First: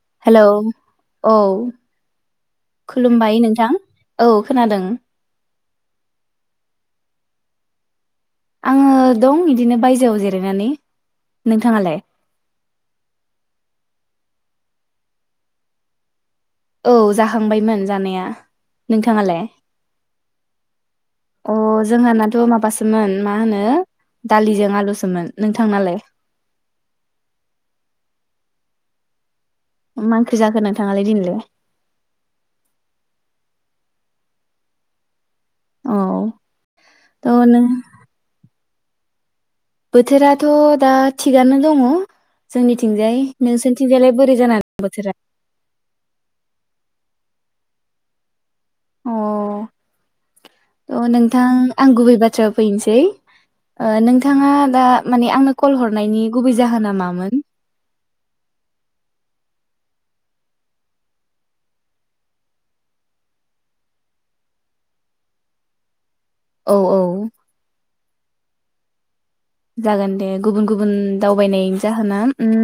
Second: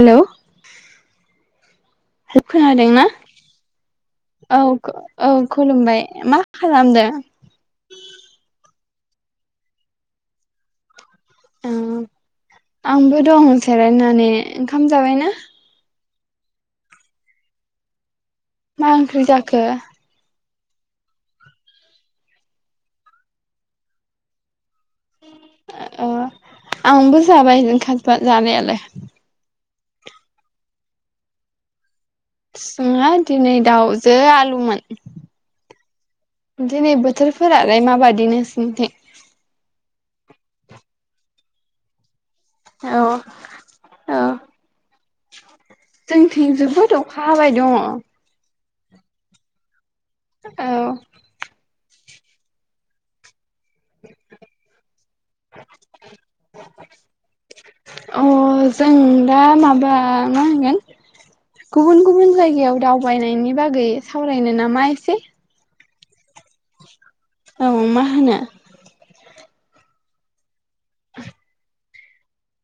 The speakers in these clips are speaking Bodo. हेलौ औ हे खोनादों ना खुलुमबाय नोंथां औ औ खुलुमबाय मा खालामदों? [inaudible] आङो दं बिदिनो बायजोआव जिरायनानै। औ नोंथाङालाय आंबो दं जेरायना नै ओंखाम जाबायना? औ जाखांबायमोन जानाया। मा ओंख्रि नोंथाङालाय जाखो? अ जोंहानाथ' माबासोमोन मा होनो दालिजों आलु अ आंबो जाबाय नोंथां जानायालाय। मा ओंख्रि जाखो नोंथाङालाय दिनैलाय? जोंहा दिनै दाउजो आलुमोन। औ दिनै थ' नों बोथोरफोरालाय माबायदि नो [unintelligible] बोथोराथ' दा थिगानो दङ। औ जोंनिथिंजायै नोंसोरनिथिंजायलाय औ बोरै जानानानै बोथोरा? खा हाबाय दङ। अ नोंथां आं गुबैबा थ्रायाव फैनोसै ओ नोंथाङा दा माने आंनो कल हरनायनि गुबै जाहोना मामोन? अ जों दा माबा मा होनगोन गुबुन गुबुन जायगायाव दावबायनायनि बागै सावरायनो नामा एसे? औ औ औ मा होनो जागोन दे। गुबुन गुबुन दावबायनाय जाहोना उम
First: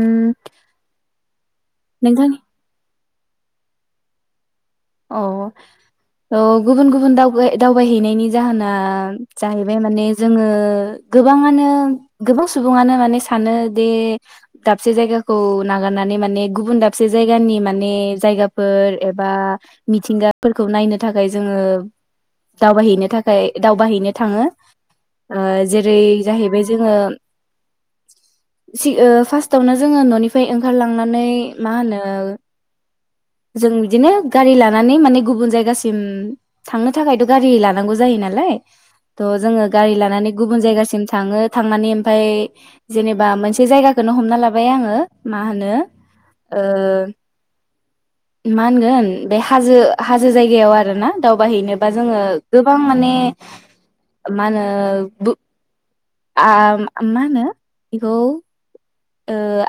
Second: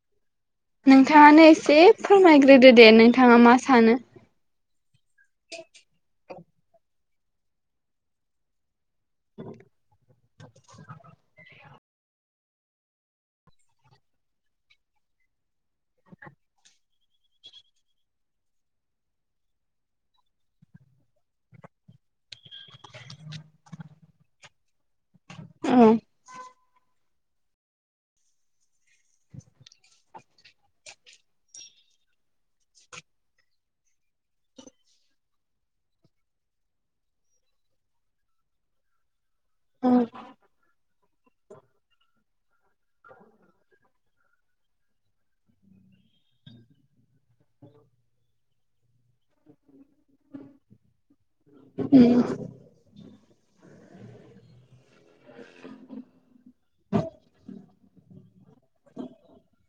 नोंथाङानो एसे नोंथांनि फोरमायग्रोदो दे नोंथां। नोंथाङा मा सानो? औ औ गुबुन गुबुनाव दावबाय-दावबायहैनायनि जाहोना जाहैबाय माने जोङो गोबाङानो गोबां सुबुङानो माने सानो दि दाबसे जायगाखौ नागारनानै माने गुबुन दाबसे जायगानि माने जायगाफोर एबा मिथिंगाफोरखौ नायनो थाखाय जोङो दावबायहैनो थाखाय दावबायैनो थाङो औ जेरै जाहैबाय जोङो फार्स्टावनो जोङो न'निफ्राय ओंखारलांनानै मा होनो जों बिदिनो गारि लानानै माने गुबुन जायगासिम थांनो थाखायथ' गारि लानांगौ जायो नालाय थह जोङो गारि उम लानानै गुबुन जायगासिम थाङो थांनानै ओमफफ्राय जेनेबा मोनसे जायगाखौनो हमना लाबाय आङो मा होनो मा होनगोन बे हाजो हाजो जायगायाव आरो ना दावबायाहैनोबा जोङो गोबां माने मा होनो मा होनो बेखौ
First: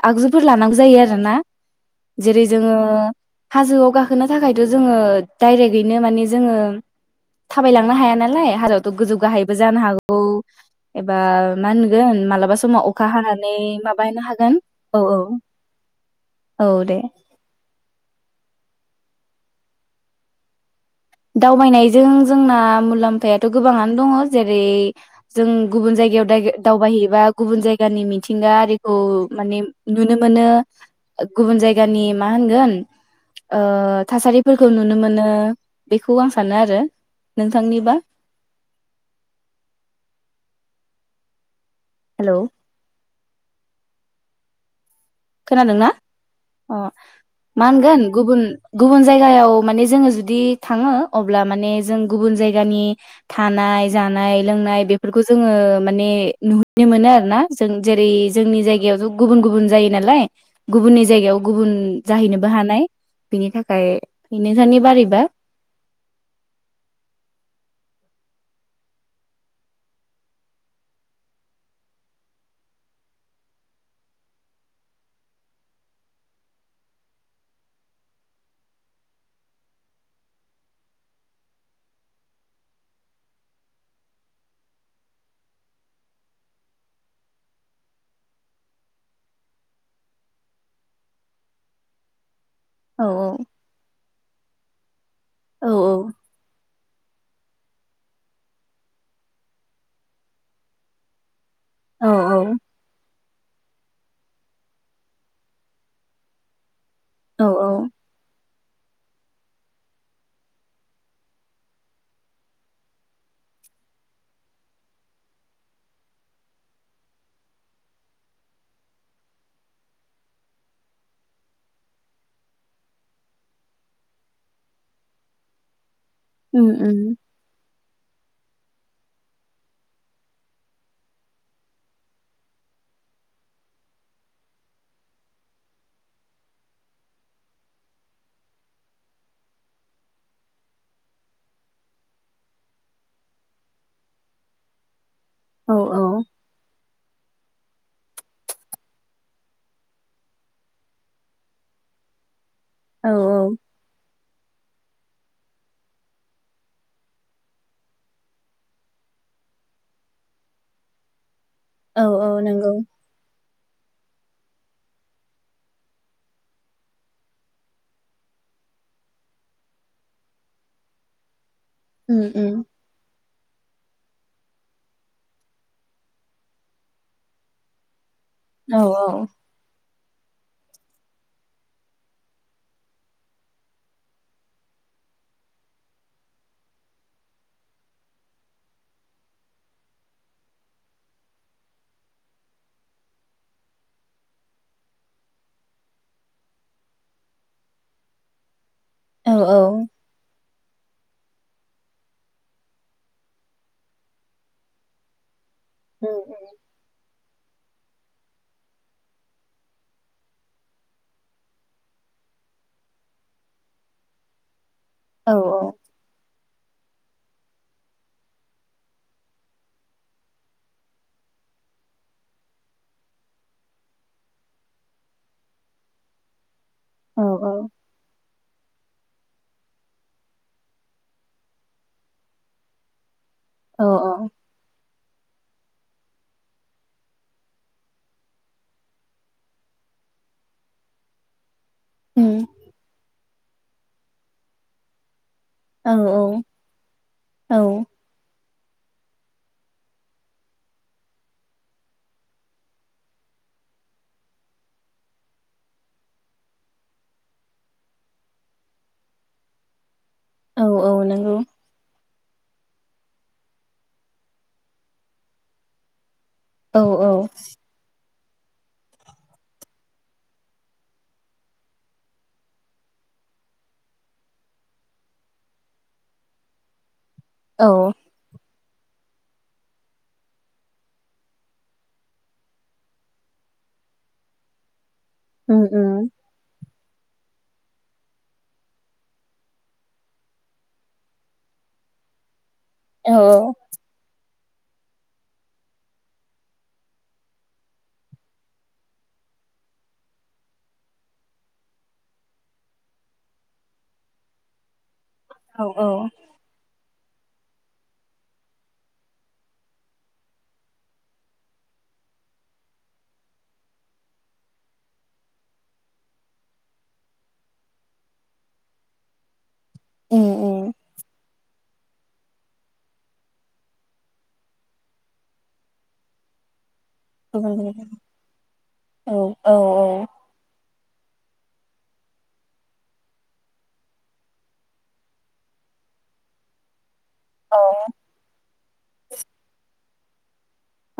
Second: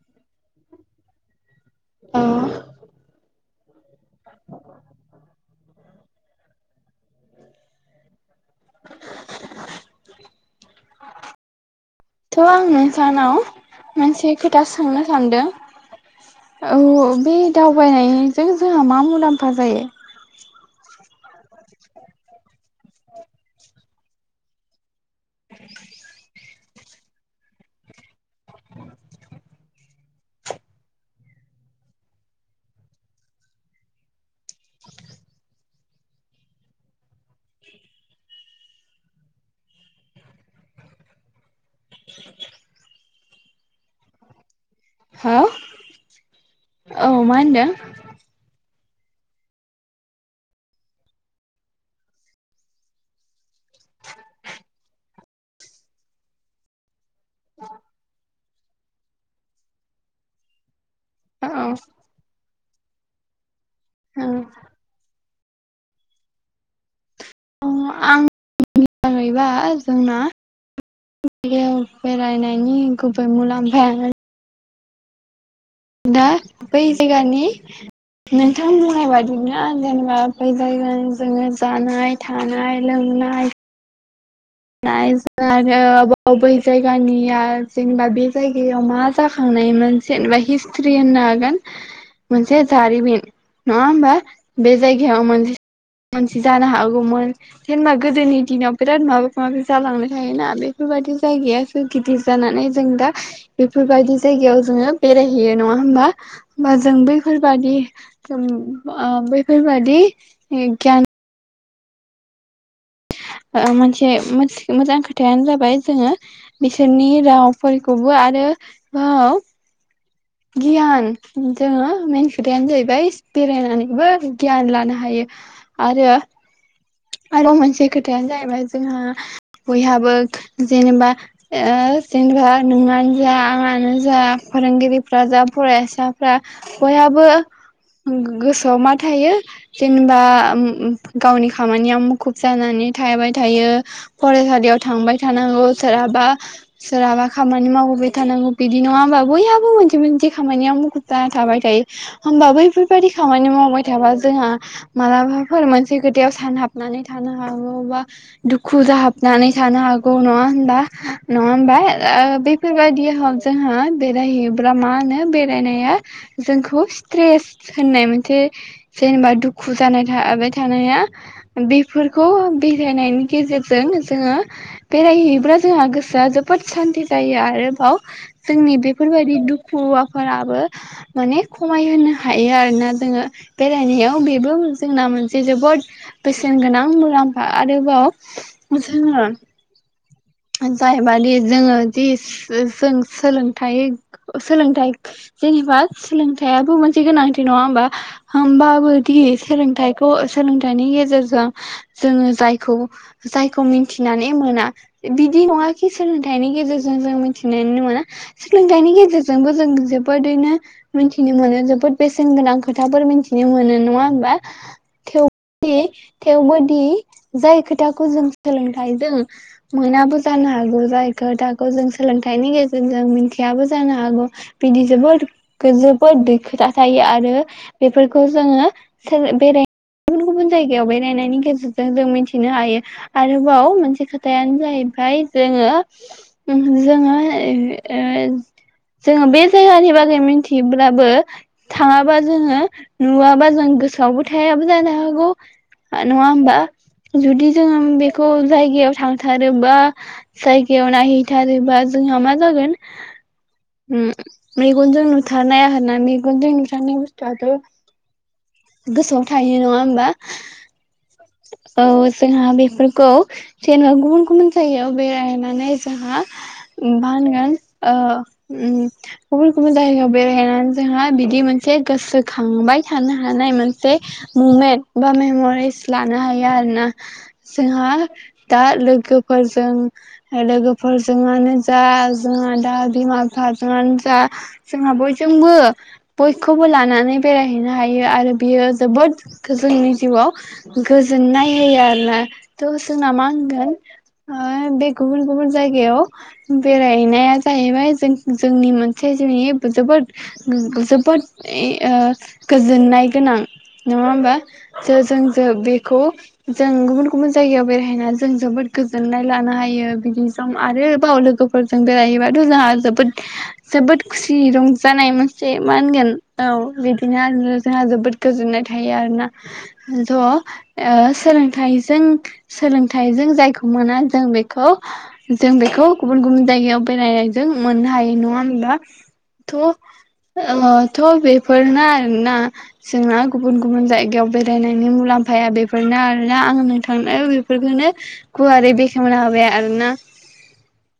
आगजुफोर लानांगौ जायो आरो ना औ जेरै जोङो हाजोआव गाखोना थ' जोङो डायरेक्यैनो माने जोङो थाबाय लांनो हाया नालाय हाजआवथ' गोजौ गाहायबो जानो हागौ एबा मा होन थ' आं नों सानाव माबानो मोनसे हागोन खोथा औ सोंनो औ सानदों औ बे दावबायनायजों जों मा मुलाम्फा जायो दावबायनायजों जोंना मुलाम्फायाथ' गोबाङानो दङ जेरै जों गुबुन जायगायाव द दावबायहैबा गुबुन जायगानि मिथिंगा आरिखौ माने नुनो मोनो गुबुन जायगानि मा होनगोन ओ थासारिफोरखौ नुनो मोनो बेखौ आं सानो आरो नोंथांनिबा हेल' हो खोनादोंना अह औ मा होनदों मानगोन गुबुन गुबुन जायगायाव माने जोङो जुदि थाङो अब्ला माने जों गुबुन जायगानि थानाय जानाय लोंनाय बेफोरखौ जोङो माने नुहनो मोनो आरो ना जों जेरै जोंनि जायगायावथ' गुबुन-गुबुन जायो नालाय गुबुननि जायगायाव औ गुबुन जाहैनो बो हानाय बेनि थाखा ओमफ्राय नोसानि बारैबा आं मिजाङैबा जोंना जायगायाव बेरायनायनि गुबै मुलाम्फाया दा बै जायगानि नोंथां बुंनाय बादिनो आं जेनेबा बै जायगानि जोङो जानाय थानाय लोंनाय जों आरोबाव बै जायगानिया जेनेबा बे जायगायाव मा जाखांनायमोन जेनेबा हिस्ट्रि होननो हागोन मोनसे औ जारिमिन नङा होमबा बे जायग [inaudible] औ मोन जेनबा गोदोनि दिनाव बिराद माबा माबि जालांनो थायोना बेफोरबायदि जायगाया सो औ गिदिर जानानै जों दा बेफोरबायदि जायगायाव जोङो बेरायहैयो नङा होमबा बा? जों औ औ बैफोरबादि उम ओ बैफोरबादि गियान ओ मोनसे मोजां खोथायानो जाबाय जोङो बिसोरनि रावफोरखौबो आरो गियान जोङो मेन खोथायानो जाहैबाय बेरायनानैबो गियान लानो हायो आरो उम। उम आरो मोनसे खोथाया जाहै बाय जोंहा बयहाबो जेनेबा ओ जेनेबा नोंङानो जा आंनो जा फोरोंगिरिफ्रा जा फरायसाफ्रा बयहाबो गोसोआव मा थायो जेनेबा गावनि खामानिया मुखुब जानानै थाबाय थायो फरायसालियाव थांबाय थानांगौ औ सोरहाबा सोरहाबा खामानि मावबोबाय थानांगौ बिदि नङा होमबा बयहाबो मोनसे मोनसे खामानियाव मुखुब जाना थाबाय थायो होमबा बै बैफोरबायदि औ खामानि मावबाय थाबा जोंहा मालाबाफोर मोनसे खो थायाव सानहाबनानै थानो हागौ बा दुखु जाहाबनानै थानो हागौ नङा होनबा? नङा होमबा औ ओ औ नंगौ बेफोरबायदि हग जोंहा बेरायहैयोब्रा मा होनो बेरायनाया जोंखौ स्ट्रेस होननाय मोनसे जेनेबा दुखु जानाय थाबाय थानाया उम बेफोरखौ उम बेरायनायनि गेजेरजों जोङो बेरायहैयोब्ला जोंहा गोसोआ जोबोद सान्थि जायो आरोबाव जोंनि औ औ बेफोरबायदि दुखुआव फोराबो माने खमायहोनो हायो आरोना जोङो बेरायनायाव बेबो जोंना मोनसे जोबोद बेसेन गोनां मुलाम्फा आरोबाव जोङो जाहैबायदि जोङो दि जों सोलोंथाइ सोलोंथाइ जेनेबा सोलोंथाइयाबो मोनसे गोनांथि नङा होमबा होमबाबो औ दिस औ सोलोंथाइखौ सोलों थाइनि गेजेरजों जोङो जायखौ जायखौ मिथिनानै मोना। बिदि नङाखि उम सोलोंथाइनि गेजेरजों जों मिथिनायनि नङा सोलोंथाइनि गेजेरजोंबो जों जोबोदैनो मिथिनो मोनो जोबोद बेसेन गोनां खोथाफोर मिथिनो मोनो नङा होमबा? औ थि थेवबोदि जाय खोथाखौ जों सोलोंथाइजों मोनाबो जानो हागौ जाय खोथाखौ जों सोलोंथाइनि गेजेरजों मिथियाबो जानो हागौ बिदि जोबोद जोबोद खोथा थायो औ आरो बेफोरखौ जोङो सोर बेराय गुबुन गुबुन जायगायाव बेरायनायनि गेजेरजों जों मिथिनो हायो। आरोबाव औ मोनसे खोथायानो जाहैबाय जोङो जोङो ओ जोङो बे जायगानि बागै मिथिब्लाबो थाङाबा उम जोङो नुवा बा जों गोसोआवबो थाया। जानो हागौ। औ नंङा औ होमबा जुदि जोंङो औ बेखौ जायगायाव थांथारोबा जायगायाव नायहैथारोबा जोंहा मा जागोन मेगनजों नुथारनाया आर ना मेगनजों नुथारनाय बुस्थुआथ' गोसोआव थाहायो नंङा होमबा? औ औ नंगौ। औ जोंहा बेफोरखौ जेनेबा गुबुन गुबुन जायगायाव बेरायनानै जोंहा औ औ मानगोन अ उम गुबुन गुबुन जायगायाव बेरायहनानै जोंहा बिदि मोनसे गोसोखांबाय थानो हानाय मोनसे मुमेन्ट बा मेम'रिस लानो हायो आरोना। औ सोंहा दा लोगोफोरजों लोगोफोरजोंआनो जा जोंहा दा बिमा बिफाजोंनो जा जोंहा बय जोंबो उम उम बयखौबो लानानै बेरायहैनो हायो आरो बियो जोबोद जोंनि जिउआव गोजोननाय होयो आरोना। थ' जोंना औ मा होनगोन? बे गुबुन गुबुन जायगायाव बेरायनाया जाहैबाय जों जोंनि मोनसे जिनि जोबोद जोबोद ओ गोजोननाय गोनां नंङा होमबा? ज जों ज औ बेखौ औ जों गुबुन गुबुन जायगायाव बेरायहैना जों जोबोद गोजोननाय लानो हायो। बिदि जम आरोबाव लोगोफोरजों बेरायहैबाथ' जोंहा जोबोद जोबोद खुसि रंजानाय मोनसे मा होनगोन औ बिदिनो जोंहा जोबोद गोजोननाय थायो आरोना। उम उम थ' सोलोंथाइ हि जों सोलोंथाइजों जायखौ मोना जों बेखौ जों बेखौ गुबुन गुबुन जायगायाव बेरायनायजों गुबुन मोननो गुबुन हायो नङा होनबा औ थ औ ओ थ बेेफोरनो आरो ना जोंना गुबुन गुबुन जायगायाव बेरायनायनि मुलामफाया बेफोरनो आरोना आं थांनाय औ बेफोरखौनो गुवारै बेखेवना होबाय आरोना।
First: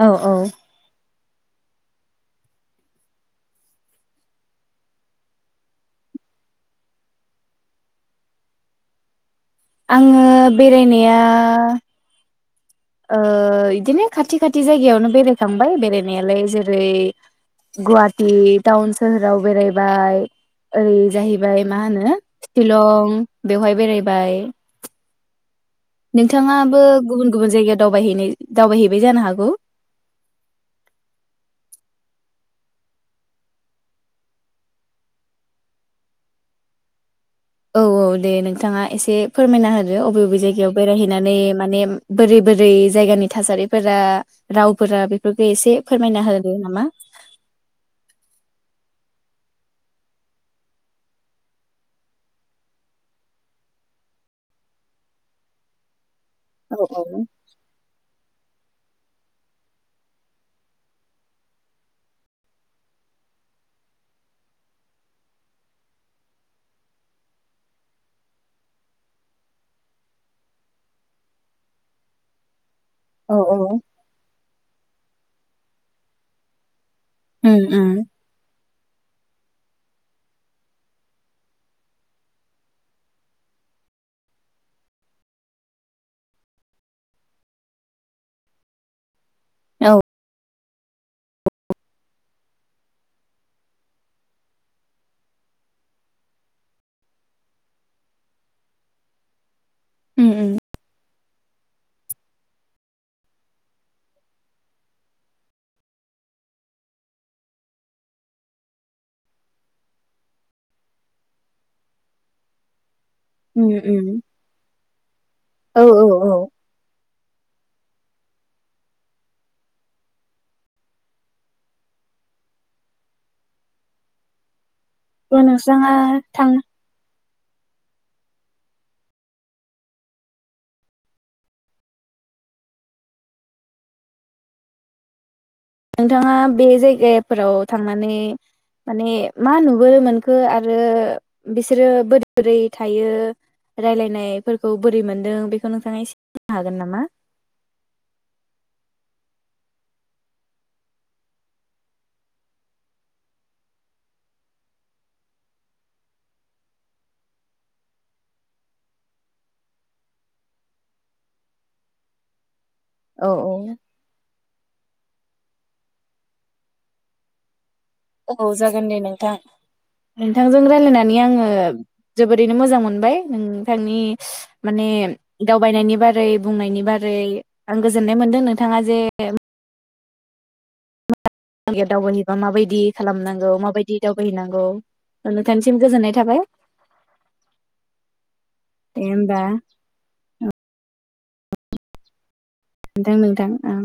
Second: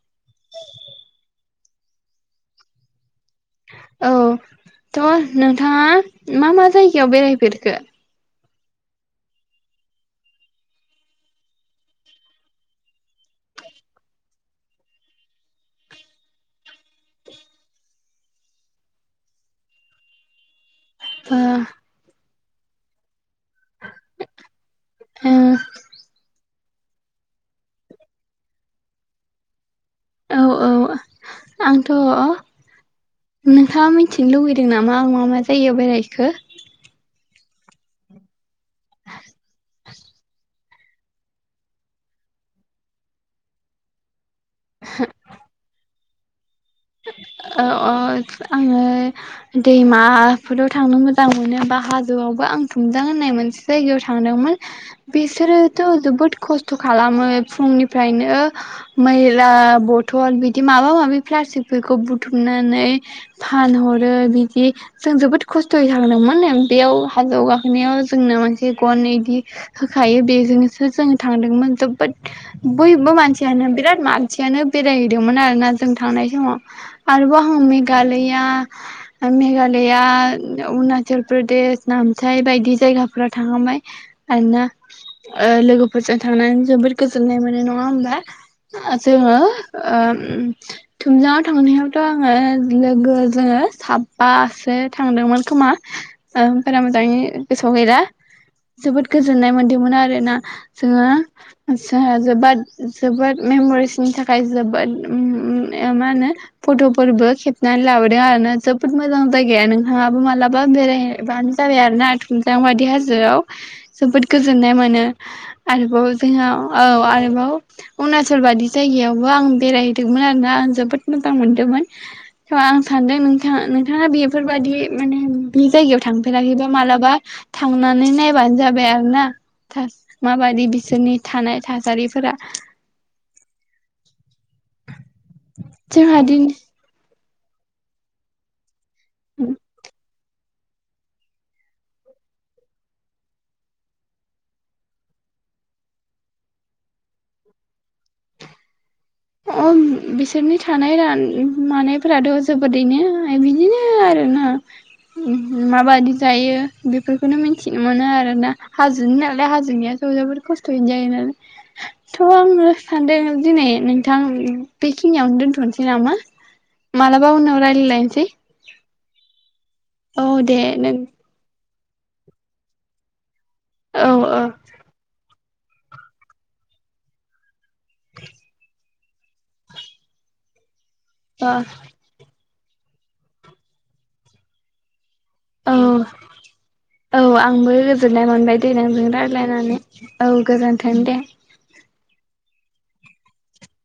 औ औ औ थ' नोंथाङा मा मा जायगायाव बेरायफेरखो? आङो बेरायनाया ओ इदिनो खाथि खाथि जायगायावनो बेरायखांबाय बेरायनायालाय जेरै गुवाहाटि टाउन सोहोराव बेरायबाय ओरै ओ जाहैबाय मा होनो? शिलं बेवहाय बेरायबाय। ओह नोंथाङाबो गुबुन गुबुन जायगायाव दावबायहैनाय दावबायहैबाय जानो हागौ। औ औ आंथ' नोंथाङा मिथिनो लुबैदों नामा आं मा मा जायगायाव बेरायखो? औ औ दे नों थाङा एसे फोरमायना होदो अबे अबे जायगायाव बेरायहैनानै माने बोरै बोरै जायगानि थासारिफोरा रावफोरा बेफोरखो एसे फोरमायना हो। [unintelligible] आङो दैमाफोराव थांनो मोजां मोनो बा हाजोआवबो आं थुमजां होननाय मोनसे जायगायाव थांदोंमोन बिसोरोथ' जोबोद औ खस्थ' खालामो फुंनिफ्रायनो मैला बथल बिदि माबा माबि प्लासटिक फोरखौ बुथुमनानै फानहरो बिदि जों जोबोद खस्थ'यै थांदोंमोन बेयाव हाजोआव गाखोनायाव जोंनो मोनसे गन इदि होखायो बेजोंसो जोङो थांदोंमोन जोबोद बैबो औ मानसियानो औ बिराद मान सियानो बेरायहैदोंमोन आरोना जों थांनाय समाव। आरोबाव उम हां उम मेघालया मेघालया, अरुनाचल प्रदेश, नामथाइ बायदि जायगाफोराव थांखांबाय आरो ना। लोगोफोरजों थांनानै जोबोद गोजोननाय मोनो नङा होमबा? जोङो औ ओ थुमजाङाव थांनायावथ' आङो लोगो जोङो साबबासो थांदोंमोन खोमा। ओ बारा मोजाङै गोसोआव गैला जोबोद गोजोननाय मोनदों मोन आरो उम ना। उम जोङो ओजाह फट'फोरबो खेबनानै लाबोदों आरोना जोबोद मोजां जायगाया नोंथाङाबो मालाबा बेरायबानो जाबाय आरो ना थुमजां बायदि हाजो आव उम उम जोबोद गोजोननाय मोनो। औ औ आरोबाव जोंहा औ आरोबाव अुरुणाचल बादि जायगायावबो आं बेरायहैदोंमोनोन आरो ना आं जोबोद मोजां मोनदोंमोन स आं सानदों नोंथाङा नोंथाङा बेफोरबायदि माने थ' बि नोंस्राङा जायगायाव थां थांफेराखैबा मालाबा थांनानै नायबानो जाबाय आरो ना थास माबायदि बिसोरनि थानाय थासारिफोरा। जोंहा नोंथाङा दिन बे [unintelligible] फोराव थांनानै माने मा नुबो नोंखो आ रो बिसोरो बोरै बोरै थायो रायलायनायफोरखौ बोरै मोनदों बेखौ नोंथाङा एसे बुंनो हागोन नामा? बिसोरनि थानाय [unintelligible] मानायफोराथ' जोबोदैनो बिदिनो आरो ना। उम माबायदि जायो बेफोरखोनो मिथिनो मोनो आरो ना। हाजोनि नालाय हाजोनियाथ' जोबोर खस्थ'यैनो जायो नालाय थ' आङो औ सानदों औ दिनै नों उम बेखिनियावनो दोनथ'नोसै नामा? मालाबा उनाव राय औ जागोन दे नोंथां। औ दे नोंथांजों नों रायलायनानै आङो ओ जोबोरैनो मोजां मोनबाय। नोंथांनि औ औ माने दावबायनायनि बारै बुंनायनि बारै आं गोजोननाय मोनदों नोंथाङा जे माबादि दावबायोबा बायदि दि खालामनांगौ माबायदि दावबायहैनांगौ नोंथांनिसिम औ गोजोननाय थाबाय औ आंबो गोजोननाय मोनबाय दे नोंजों रायज्लायनानै औ गोजोन्थों दे। नोंथां नोंथां। ओं